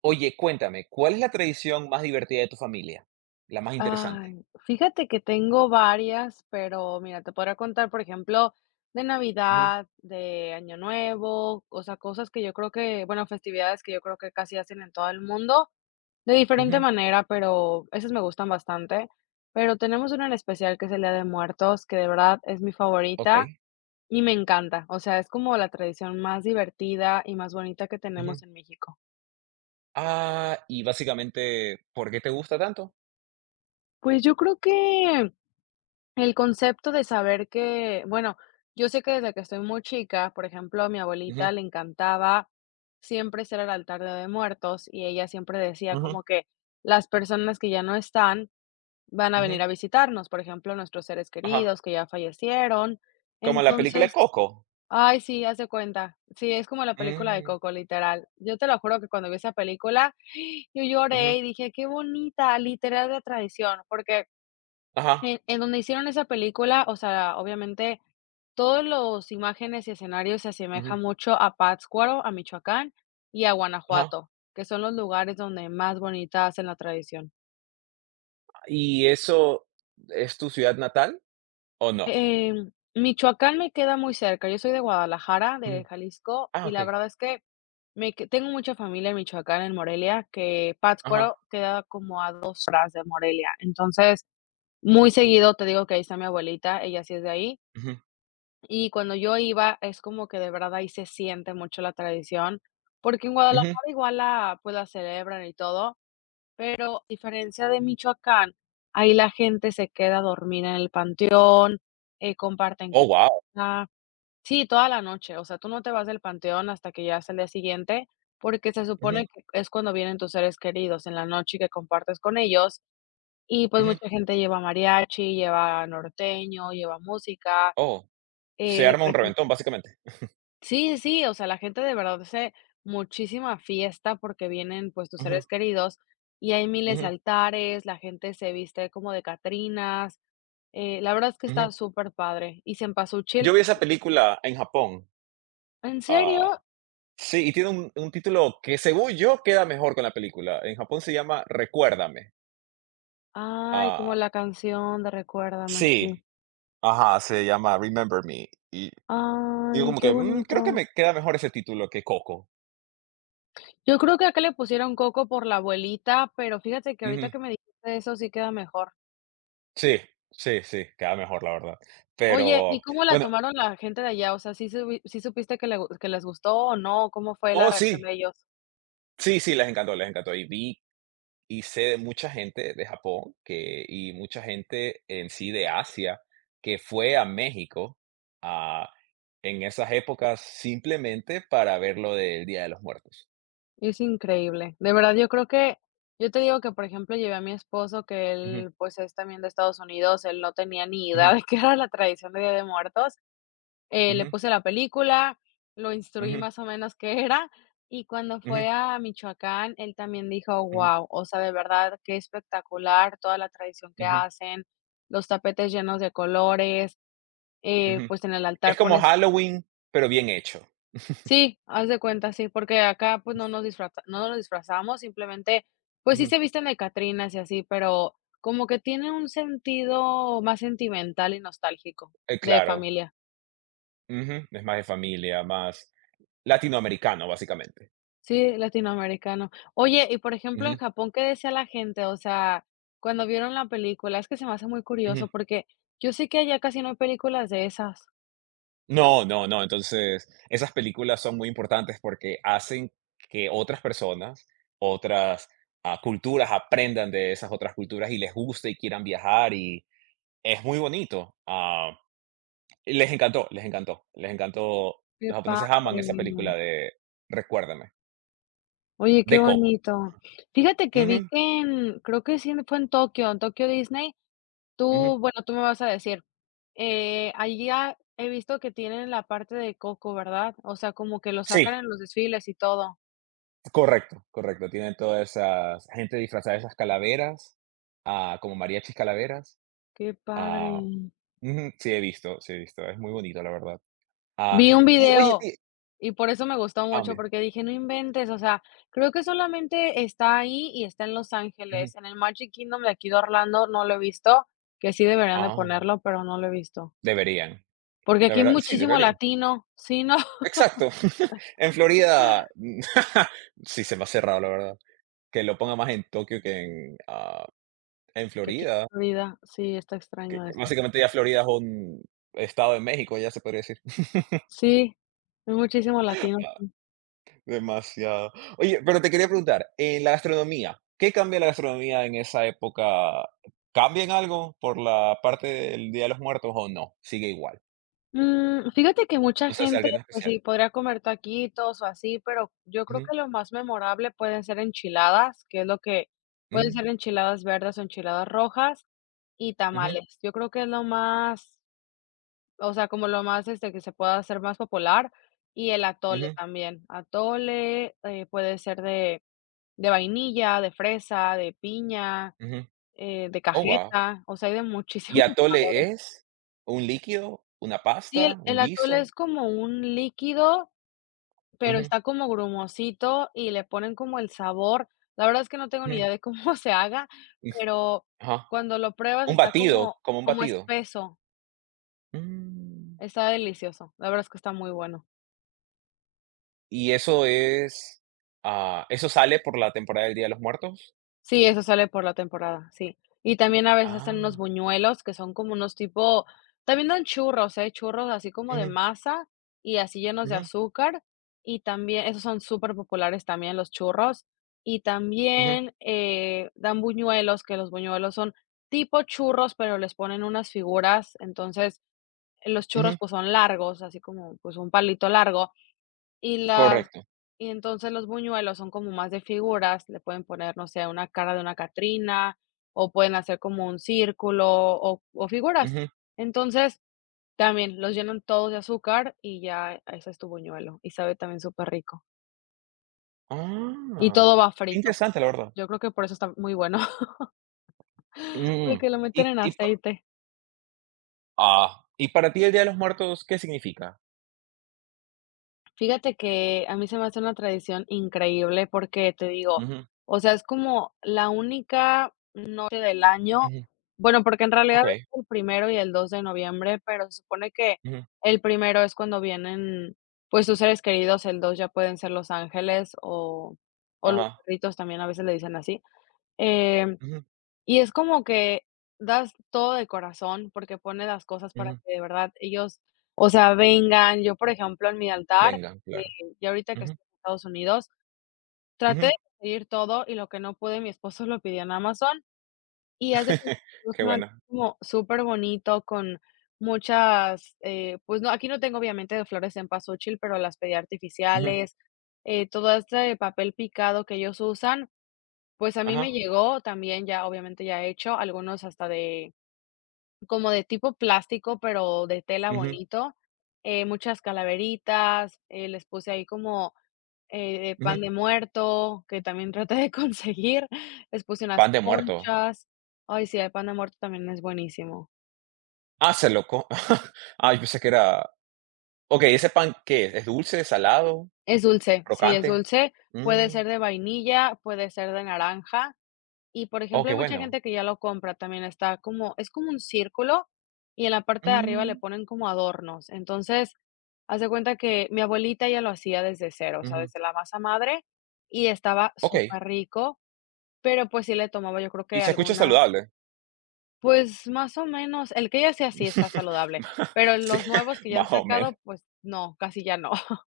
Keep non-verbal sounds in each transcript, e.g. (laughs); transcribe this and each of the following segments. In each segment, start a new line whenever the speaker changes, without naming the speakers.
Oye, cuéntame, ¿cuál es la tradición más divertida de tu familia? La más interesante.
Ay, fíjate que tengo varias, pero mira, te podría contar, por ejemplo, de
Ujú,
Navidad, de Año Nuevo, o sea, cosas que yo creo que, bueno, festividades que yo creo que casi hacen en todo el mundo, de diferente
ujú,
manera, pero esas me gustan bastante. Pero tenemos una en especial que es el Día de Muertos, que de verdad es mi favorita
okey,
y me encanta. O sea, es como la tradición más divertida y más bonita que
ujú.
tenemos en México.
Ah, y básicamente, ¿por qué te gusta tanto?
Pues yo creo que el concepto de saber que, bueno, yo sé que desde que estoy muy chica, por ejemplo, a mi
Ujú,
abuelita le encantaba siempre ser el altar de muertos y ella siempre decía
ujú,
como que las personas que ya no están van a venir
ujú,
a visitarnos, por ejemplo, nuestros seres
ajá.
queridos que ya fallecieron.
¿Como la película de
Entonces,
Coco?
ay, sí, haz de cuenta. Sí, es como la película de
Mm,
Coco, literal. Yo te lo juro que cuando vi esa película, (gasps) yo
ujú,
lloré y dije, qué bonita, literal la tradición, porque
ajá,
en donde hicieron esa película, o sea, obviamente, todos los imágenes y escenarios se
ujú,
asemejan mucho a Pátzcuaro, a Michoacán y a
ajá.
Guanajuato, que son los lugares donde más bonita hacen la tradición.
¿Y eso es tu ciudad natal o no?
Michoacán me queda muy cerca, yo soy de Guadalajara,
Mm,
de Jalisco,
ah,
y la
okey,
verdad es que me que tengo mucha familia en Michoacán, en Morelia, que
ajá,
Pátzcuaro queda como a 2 horas de Morelia. Entonces, muy seguido, te digo que ahí está mi abuelita, ella sí es de ahí.
ujú,
Y cuando yo iba, es como que de verdad ahí se siente mucho la tradición, porque en
ujú.
Guadalajara igual la, pues, la celebran y todo, pero a diferencia de Michoacán, ahí la gente se queda a dormir en el panteón, comparten
Oh, wow.
comida. Sí, toda la noche, o sea, tú no te vas del panteón hasta que ya es el día siguiente, porque se supone que es cuando vienen tus seres queridos en la noche y que compartes con ellos. Y pues mucha gente lleva mariachi, lleva norteño, lleva música.
Oh, se arma
Por
un
ejemplo
reventón, básicamente.
Sí, sí, o sea, la gente de verdad hace muchísima fiesta porque vienen, pues, tus
Ujú,
seres queridos y hay miles de
ujú,
altares, la gente se viste como de catrinas, la verdad es que
ujú.
está súper padre. Y
Yo
cempasúchil,
vi esa película en Japón,
¿en serio?
ah. Sí, y tiene un título que, según yo, queda mejor con la película. En Japón se llama Recuérdame.
Ay, como
Ah,
la canción de Recuérdame,
sí,
sí.
ajá, se llama Remember Me. Y digo
Ay,
como
qué
que, creo que
bonito.
me queda mejor ese título que Coco.
Yo creo que acá le pusieron Coco por la abuelita, pero fíjate que ahorita
Ujú.
que me dijiste eso sí queda mejor.
Sí, sí, sí, queda mejor, la verdad.
Oye, ¿y
Pero
cómo la
bueno,
tomaron la gente de allá? O sea, sí supiste que le gu que les gustó o no? ¿Cómo fue la
oh,
reacción
sí,
de ellos?
sí, sí, les encantó, les encantó. Y sé de mucha gente de Japón que y mucha gente en sí de Asia que fue a México, ah, en esas épocas simplemente para ver lo del Día de los Muertos.
Es increíble. De verdad, yo creo que yo te digo que, por ejemplo, llevé a mi esposo, que
Ujú,
él, pues, es también de Estados Unidos, él no tenía ni idea
ujú,
de qué era la tradición de Día de Muertos. Le
ujú,
puse la película, lo instruí
ujú,
más o menos qué era, y cuando
ujú,
fue a Michoacán, él también dijo: wow, o sea, de verdad, qué espectacular toda la tradición que
ujú, ujú,
hacen, los tapetes llenos de colores.
ujú.
Pues, en el
Es
altar
como
pones.
Halloween, pero bien hecho.
Sí, haz de cuenta, sí, porque acá, pues, no nos disfrazamos, simplemente, pues, sí
Ujú.
se visten de catrinas y así, pero como que tiene un sentido más sentimental y nostálgico,
Eh,
de
claro.
familia.
Ujú. Es más de familia, más latinoamericano, básicamente.
Sí, latinoamericano. Oye, y por ejemplo, en
Ujú,
Japón, ¿qué decía la gente? O sea, cuando vieron la película, es que se me hace muy
ujú.
curioso, porque yo sé que allá casi no hay películas de esas.
No, no, no. Entonces, esas películas son muy importantes porque hacen que otras personas, otras, culturas aprendan de esas otras culturas y les guste y quieran viajar y es muy bonito. Ah, y les encantó, les encantó, les encantó.
Qué
Los japoneses aman
padre.
esa película de Recuérdame,
Oye, qué
de Coco.
bonito. Fíjate que vi
Ujú,
que en creo que sí fue en Tokio Disney.
ujú.
Tú, bueno, tú me vas a decir, allí ha he visto que tienen la parte de Coco, ¿verdad? O sea, como que lo
Sí,
sacan en los desfiles y todo.
correcto, correcto. Tienen toda esa gente disfrazada de esas calaveras, como mariachis calaveras.
Qué padre.
Ah, ujú, sí he visto, sí he visto. Es muy bonito, la verdad. Ah,
Vi un
y oye,
video
y
y por eso me gustó mucho,
mira,
porque dije: "No inventes", o sea, creo que solamente está ahí y está en Los
ujú,
Ángeles. En el Magic Kingdom de aquí de Orlando no lo he visto, que sí deberían de
ah,
ponerlo, pero no lo he visto.
deberían,
Porque
la
aquí hay
verdad, sí,
muchísimo
deberían.
latino, sí, ¿no?
Exacto, (laughs) en Florida, (laughs) sí, se me hace raro, la verdad, que lo ponga más en Tokio que en
Que aquí
Florida,
en vida, sí, está
que
extraño eso.
básicamente ya Florida es un estado de México, ya se podría decir. (laughs)
Sí, hay muchísimos latinos. Sí.
Demasiado. Oye, pero te quería preguntar, en la gastronomía, ¿qué cambia la gastronomía en esa época? ¿Cambia en algo por la parte del Día de los Muertos o no? Sigue igual.
Fíjate que mucha
No se hace
gente,
algo en
pues
especial.
sí, podría comer taquitos o así, pero yo creo que lo más memorable pueden ser enchiladas, que es lo que pueden ser
Mm,
enchiladas verdes o enchiladas rojas y
ujú,
tamales. Yo creo que es lo más, o sea, como lo más este que se pueda hacer más popular y el atole
ujú,
también. Atole puede ser de vainilla, de fresa, de piña.
ujú.
De
Oh, wow.
cajeta, o sea, hay de
¿Y
muchísimos. (laughs)
atole es un líquido, una
Sí, el
pasta, un
el atole es
guiso?
como un líquido, pero
Ujú,
está como grumosito y le ponen como el sabor. La verdad es que no tengo ni
ujú,
idea de cómo (laughs) se haga,
ujú,
pero
ajá.
cuando lo pruebas
Un
está
batido,
como
como un
como
batido.
espeso,
Mm,
está delicioso. La verdad es que está muy bueno.
¿y eso es, eso sale por la temporada del Día de los Muertos?
Sí, eso sale por la temporada, sí. Y también a veces hacen unos
Ah,
buñuelos que son como unos tipo también dan churros, ¿eh? Churros así como de
ujú,
masa y así llenos de
ujú,
azúcar, y también esos son súper populares también los churros, y
ujú,
también, dan buñuelos, que los buñuelos son tipo churros, pero les ponen unas figuras, entonces, los churros,
ujú,
pues, son largos, así como, pues, un palito largo, y las
correcto,
y entonces los buñuelos son como más de figuras, le pueden poner, no sé, una cara de una Catrina, o pueden hacer como un círculo o figuras.
ujú.
Entonces, también los llenan todos de azúcar y ya ese es tu buñuelo, y sabe también súper rico. Y
Ah,
todo va
qué
frito.
interesante, la verdad.
Yo creo que por eso está muy bueno, (laughs)
Mm,
porque lo meten
y
en
y pa
aceite.
y para ti el Día de los Muertos, ¿qué significa?
Fíjate que a mí se me hace una tradición increíble porque te digo,
Ujú,
o sea, es como la única noche del año,
ujú,
bueno, porque en realidad
okey,
es el 1 y el 2 de noviembre, pero se supone que
ujú,
el 1 es cuando vienen, pues, tus seres queridos, el 2 ya pueden ser los ángeles o los
ajá.
perritos, también a veces le dicen así. em
Ujú,
y es como que das todo de corazón, porque pones las cosas para
ujú.
que de verdad ellos, o sea, vengan. Yo, por ejemplo, en mi altar,
Venga,
eh,
claro.
ya ahorita que
Ujú,
estoy en Estados Unidos, traté
ujú.
de conseguir todo y lo que no pude, mi esposo lo pidió en Amazon, y hace de cuenta
(laughs)
que
Qué
un altar
bueno.
como superbonito con muchas, pues no, aquí no tengo obviamente de flores en cempasúchil, pero las pedí
Ujú,
artificiales, todo este papel picado que ellos usan, pues, a mí
ajá,
me llegó también ya, obviamente, ya he hecho, algunos hasta de como de tipo plástico, pero de tela
ujú,
bonito, muchas calaveritas, les puse ahí como, de
ujú.
pan de muerto, que también (laughs) traté de conseguir, (laughs) les puse unas
Pan de muerto.
conchas. Ay, sí, el pan de muerto también es buenísimo.
Ah, se lo (laughs) Ah, yo pensé que era okey, ¿ese pan qué es? ¿Es dulce, salado,
Es dulce, sí, es
crocante?
dulce, puede
Mm,
ser de vainilla, puede ser de naranja. Y, por
oh,
ejemplo,
qué
hay mucha
bueno.
gente que ya lo compra también, está como es como un círculo y en la parte de arriba le
Mm,
ponen como adornos. Entonces, haz de cuenta que mi abuelita ya lo hacía desde cero, o sea,
ujú.
desde la masa madre y estaba
Okey.
súper rico, pero, pues, sí le tomaba, yo creo
Y
que
se escucha
alguna,
saludable.
pues, más o menos, el que ella hacía sí está
(laughs)
saludable, pero
Sí,
los nuevos
(laughs)
que ya han
más o menos.
sacado, pues no, casi ya no. (laughs)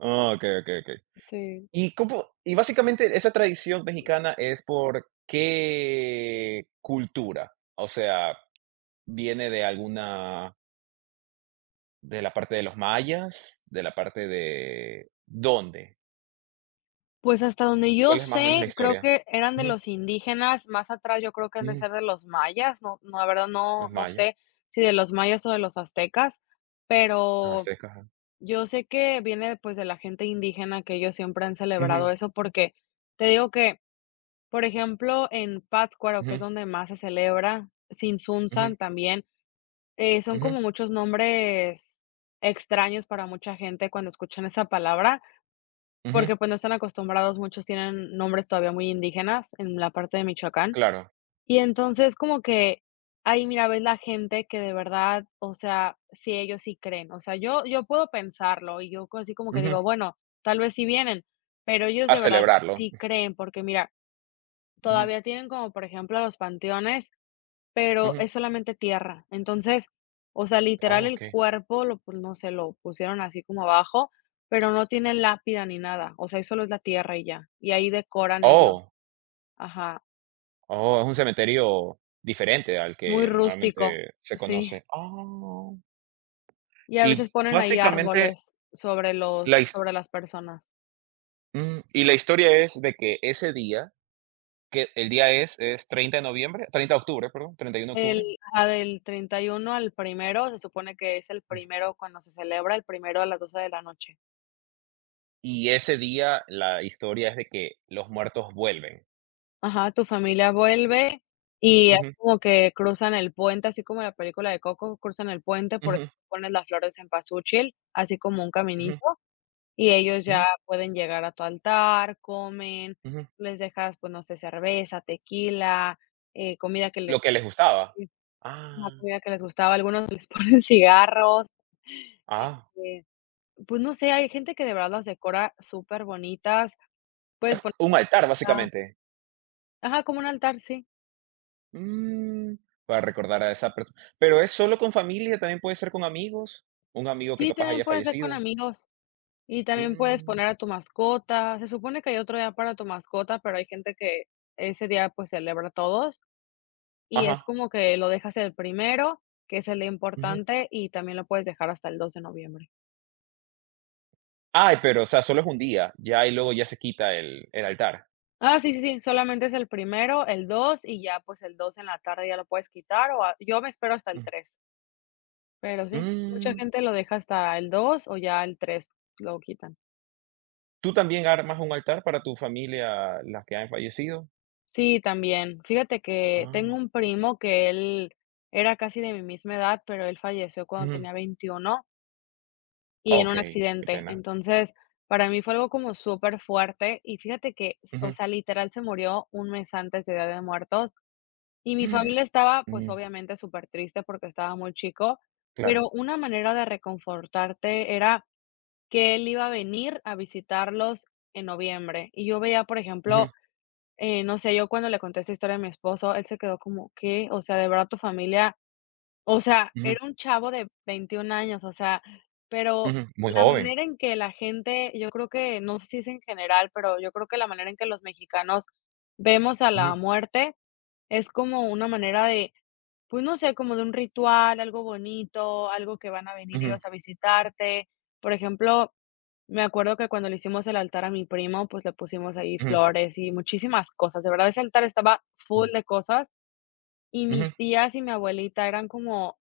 Ah, okey, okey, okey.
Sí.
Y básicamente esa tradición mexicana es, ¿por qué cultura? O sea, ¿viene de alguna de la parte de los mayas, de la parte de dónde?
Pues hasta donde yo
¿Cuál es más o menos
sé,
la
creo
historia?
que eran de
Ujú,
los indígenas, más atrás yo creo que han de
ujú,
ser de los mayas, no no, la verdad no
los
no
mayas,
sé si de los mayas o de los aztecas,
los
pero
aztecas, ajá.
yo sé que viene, pues, de la gente indígena, que ellos siempre han
Ujú,
celebrado eso, porque te digo que, por ejemplo, en Pátzcuaro, que es
ujú,
donde más se celebra,
ujú,
Sinsunzan también, son
ujú,
como muchos nombres extraños para mucha gente cuando escuchan esa palabra,
ujú,
porque, pues, no están acostumbrados, muchos tienen nombres todavía muy indígenas en la parte de Michoacán.
claro,
Y entonces como que ahí, mira, ves la gente que de verdad, o sea, sí, ellos sí creen. O sea, yo puedo pensarlo y yo co así como que
ujú,
digo, bueno, tal vez sí vienen, pero ellos
a
de verdad
celebrarlo.
sí creen, porque mira,
Ujú,
todavía tienen como, por ejemplo, los panteones, pero
ujú.
es solamente tierra. Entonces, o sea, literal
Oh,
el
okey.
cuerpo lo, pues, no sé, lo pusieron así como abajo, pero no tiene lápida ni nada. O sea, ahí solo es la tierra y ya. Y ahí decoran ellos.
Oh,
Ajá.
oh, es un cementerio diferente al
Muy
que
rústico.
normalmente se
Sí.
conoce. Oh,
Y a veces
y
ponen ahí
básicamente
árboles
la his
sobre las personas.
y la historia es de que ese día que el día es 30 de noviembre, 30 de octubre, perdón, treinta y uno de
El
octubre,
Ajá, del 31 al primero se supone que es el
Ujú.
primero cuando se celebra, el primero a las 12 de la noche.
Y ese día la historia es de que los muertos vuelven.
Ajá, tu familia vuelve y es
Ujú,
como que cruzan el puente, así como en la película de Coco, cruzan el puente, por eso
ujú,
pones las flores en pasuchil, así como un
ujú,
caminito, y ellos ya
ujú,
pueden llegar a tu altar, comen,
ujú.
les dejas, pues, no sé, cerveza, tequila, comida que les
Lo que les gustaba.
ajá,
Ah,
comida que les gustaba, algunos les (laughs) ponen cigarros,
ah,
este, pues, no sé, hay gente que de verdad las decora súper bonitas. Puedes poner
un altar,
Ah,
básicamente.
ajá, como un altar, sí.
Mm, para recordar a esa persona. Pero es solo con familia, también puede ser con amigos, un amigo que
Sí,
capaz
también
haya
puede ser con
fallecido.
amigos y también puedes
Mm,
poner a tu mascota. Se supone que hay otro día para tu mascota, pero hay gente que ese día, pues, celebra a todos y es
ajá,
como que lo dejas el primero, que es el día
ujú.
importante, y también lo puedes dejar hasta el 2 de noviembre.
Ay, pero, o sea, solo es un día, ya, y luego ya se quita el altar.
Ah, sí, sí, sí, solamente es el primero, el 2 y ya, pues, el 2 en la tarde ya lo puedes quitar o a yo me espero hasta el
Mm.
3, pero sí, mucha
Mm.
gente lo deja hasta el 2 o ya el 3 lo quitan.
¿Tú también armas un altar para tu familia, las que han fallecido?
Sí, también. Fíjate que tengo
Ah,
un primo que él era casi de mi misma edad, pero él falleció cuando
ujú.
tenía 21 y en un
Okey, qué
accidente.
pena.
Entonces, para mí fue algo como súper fuerte y fíjate que, o
Ujú.
sea, literal se murió un mes antes de Día de Muertos y mi
Mm,
familia estaba, pues,
mm,
obviamente súper triste porque estaba muy chico,
claro.
pero una manera de reconfortarte era que él iba a venir a visitarlos en noviembre y yo veía, por
Ujú,
ejemplo, no sé, yo cuando le conté esta historia a mi esposo, él se quedó como: "¿Qué? O sea, ¿de verdad tu familia, o sea,
ujú,
era un chavo de 21 años, o sea, pero
ujú. Muy
la
joven.
manera en que la gente, yo creo que, no sé si es en general, pero yo creo que la manera en que los mexicanos vemos a
Ujú,
la muerte es como una manera de, pues, no sé, como de un ritual, algo bonito, algo que van a venir
ujú,
ellos a visitarte. Por ejemplo, me acuerdo que cuando le hicimos el altar a mi primo, pues le pusimos ahí
ujú,
flores y muchísimas cosas. De verdad, ese altar estaba full
mm,
de cosas. Y
ujú,
mis tías y mi abuelita eran como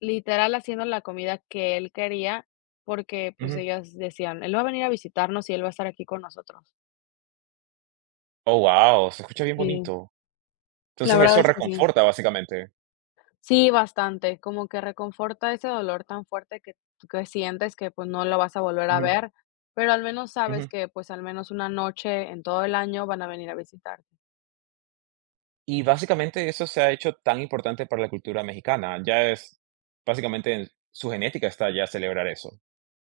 literal haciendo la comida que él quería, porque, pues,
ujú.
ellas decían: "Él va a venir a visitarnos y él va a estar aquí con nosotros".
Oh, wow. Se escucha bien
Sí,
bonito.
la
Entonces,
verdad
eso
es que sí.
reconforta, básicamente.
Sí, bastante, como que reconforta ese dolor tan fuerte que sientes que, pues, no lo vas a volver a
Ujú,
ver, pero al menos sabes
ujú.
que, pues, al menos una noche en todo el año van a venir a visitar.
Y, básicamente, eso se ha hecho tan importante para la cultura mexicana. Ya es básicamente, en su genética está ya celebrar eso.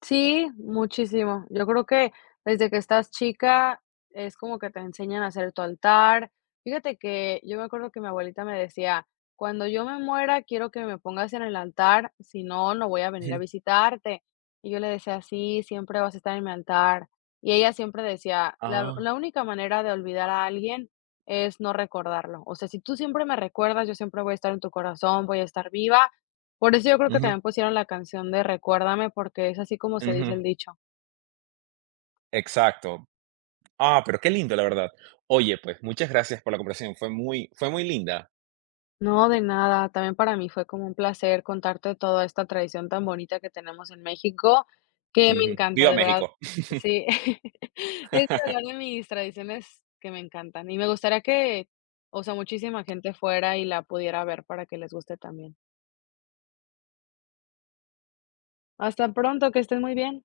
Sí, muchísimo. Yo creo que desde que estás chica es como que te enseñan a hacer tu altar. Fíjate que yo me acuerdo que mi abuelita me decía: "Cuando yo me muera, quiero que me pongas en el altar, si no, no voy a venir a
Ujú.
visitarte". Y yo le decía: "Sí, siempre vas a estar en mi altar". Y ella siempre decía: "La
Ah,
la única manera de olvidar a alguien es no recordarlo. O sea, si tú siempre me recuerdas, yo siempre voy a estar en tu corazón, voy a estar viva", por eso yo creo que
ujú,
también pusieron la canción de Recuérdame, porque es así como se dice
ujú.
el dicho.
Exacto. Ah, pero qué lindo, la verdad. Oye, pues, muchas gracias por la conversación, fue muy linda.
No, de nada. También para mí fue como un placer contarte toda esta tradición tan bonita que tenemos en México, que me
Ujú.
encanta,
Viva
de verdad.
México.
Sí, (laughs) es de
(laughs)
verdad de mis tradiciones que me encantan y me gustaría que, o sea, muchísima gente fuera y la pudiera ver para que les guste también. Hasta pronto, que estés muy bien.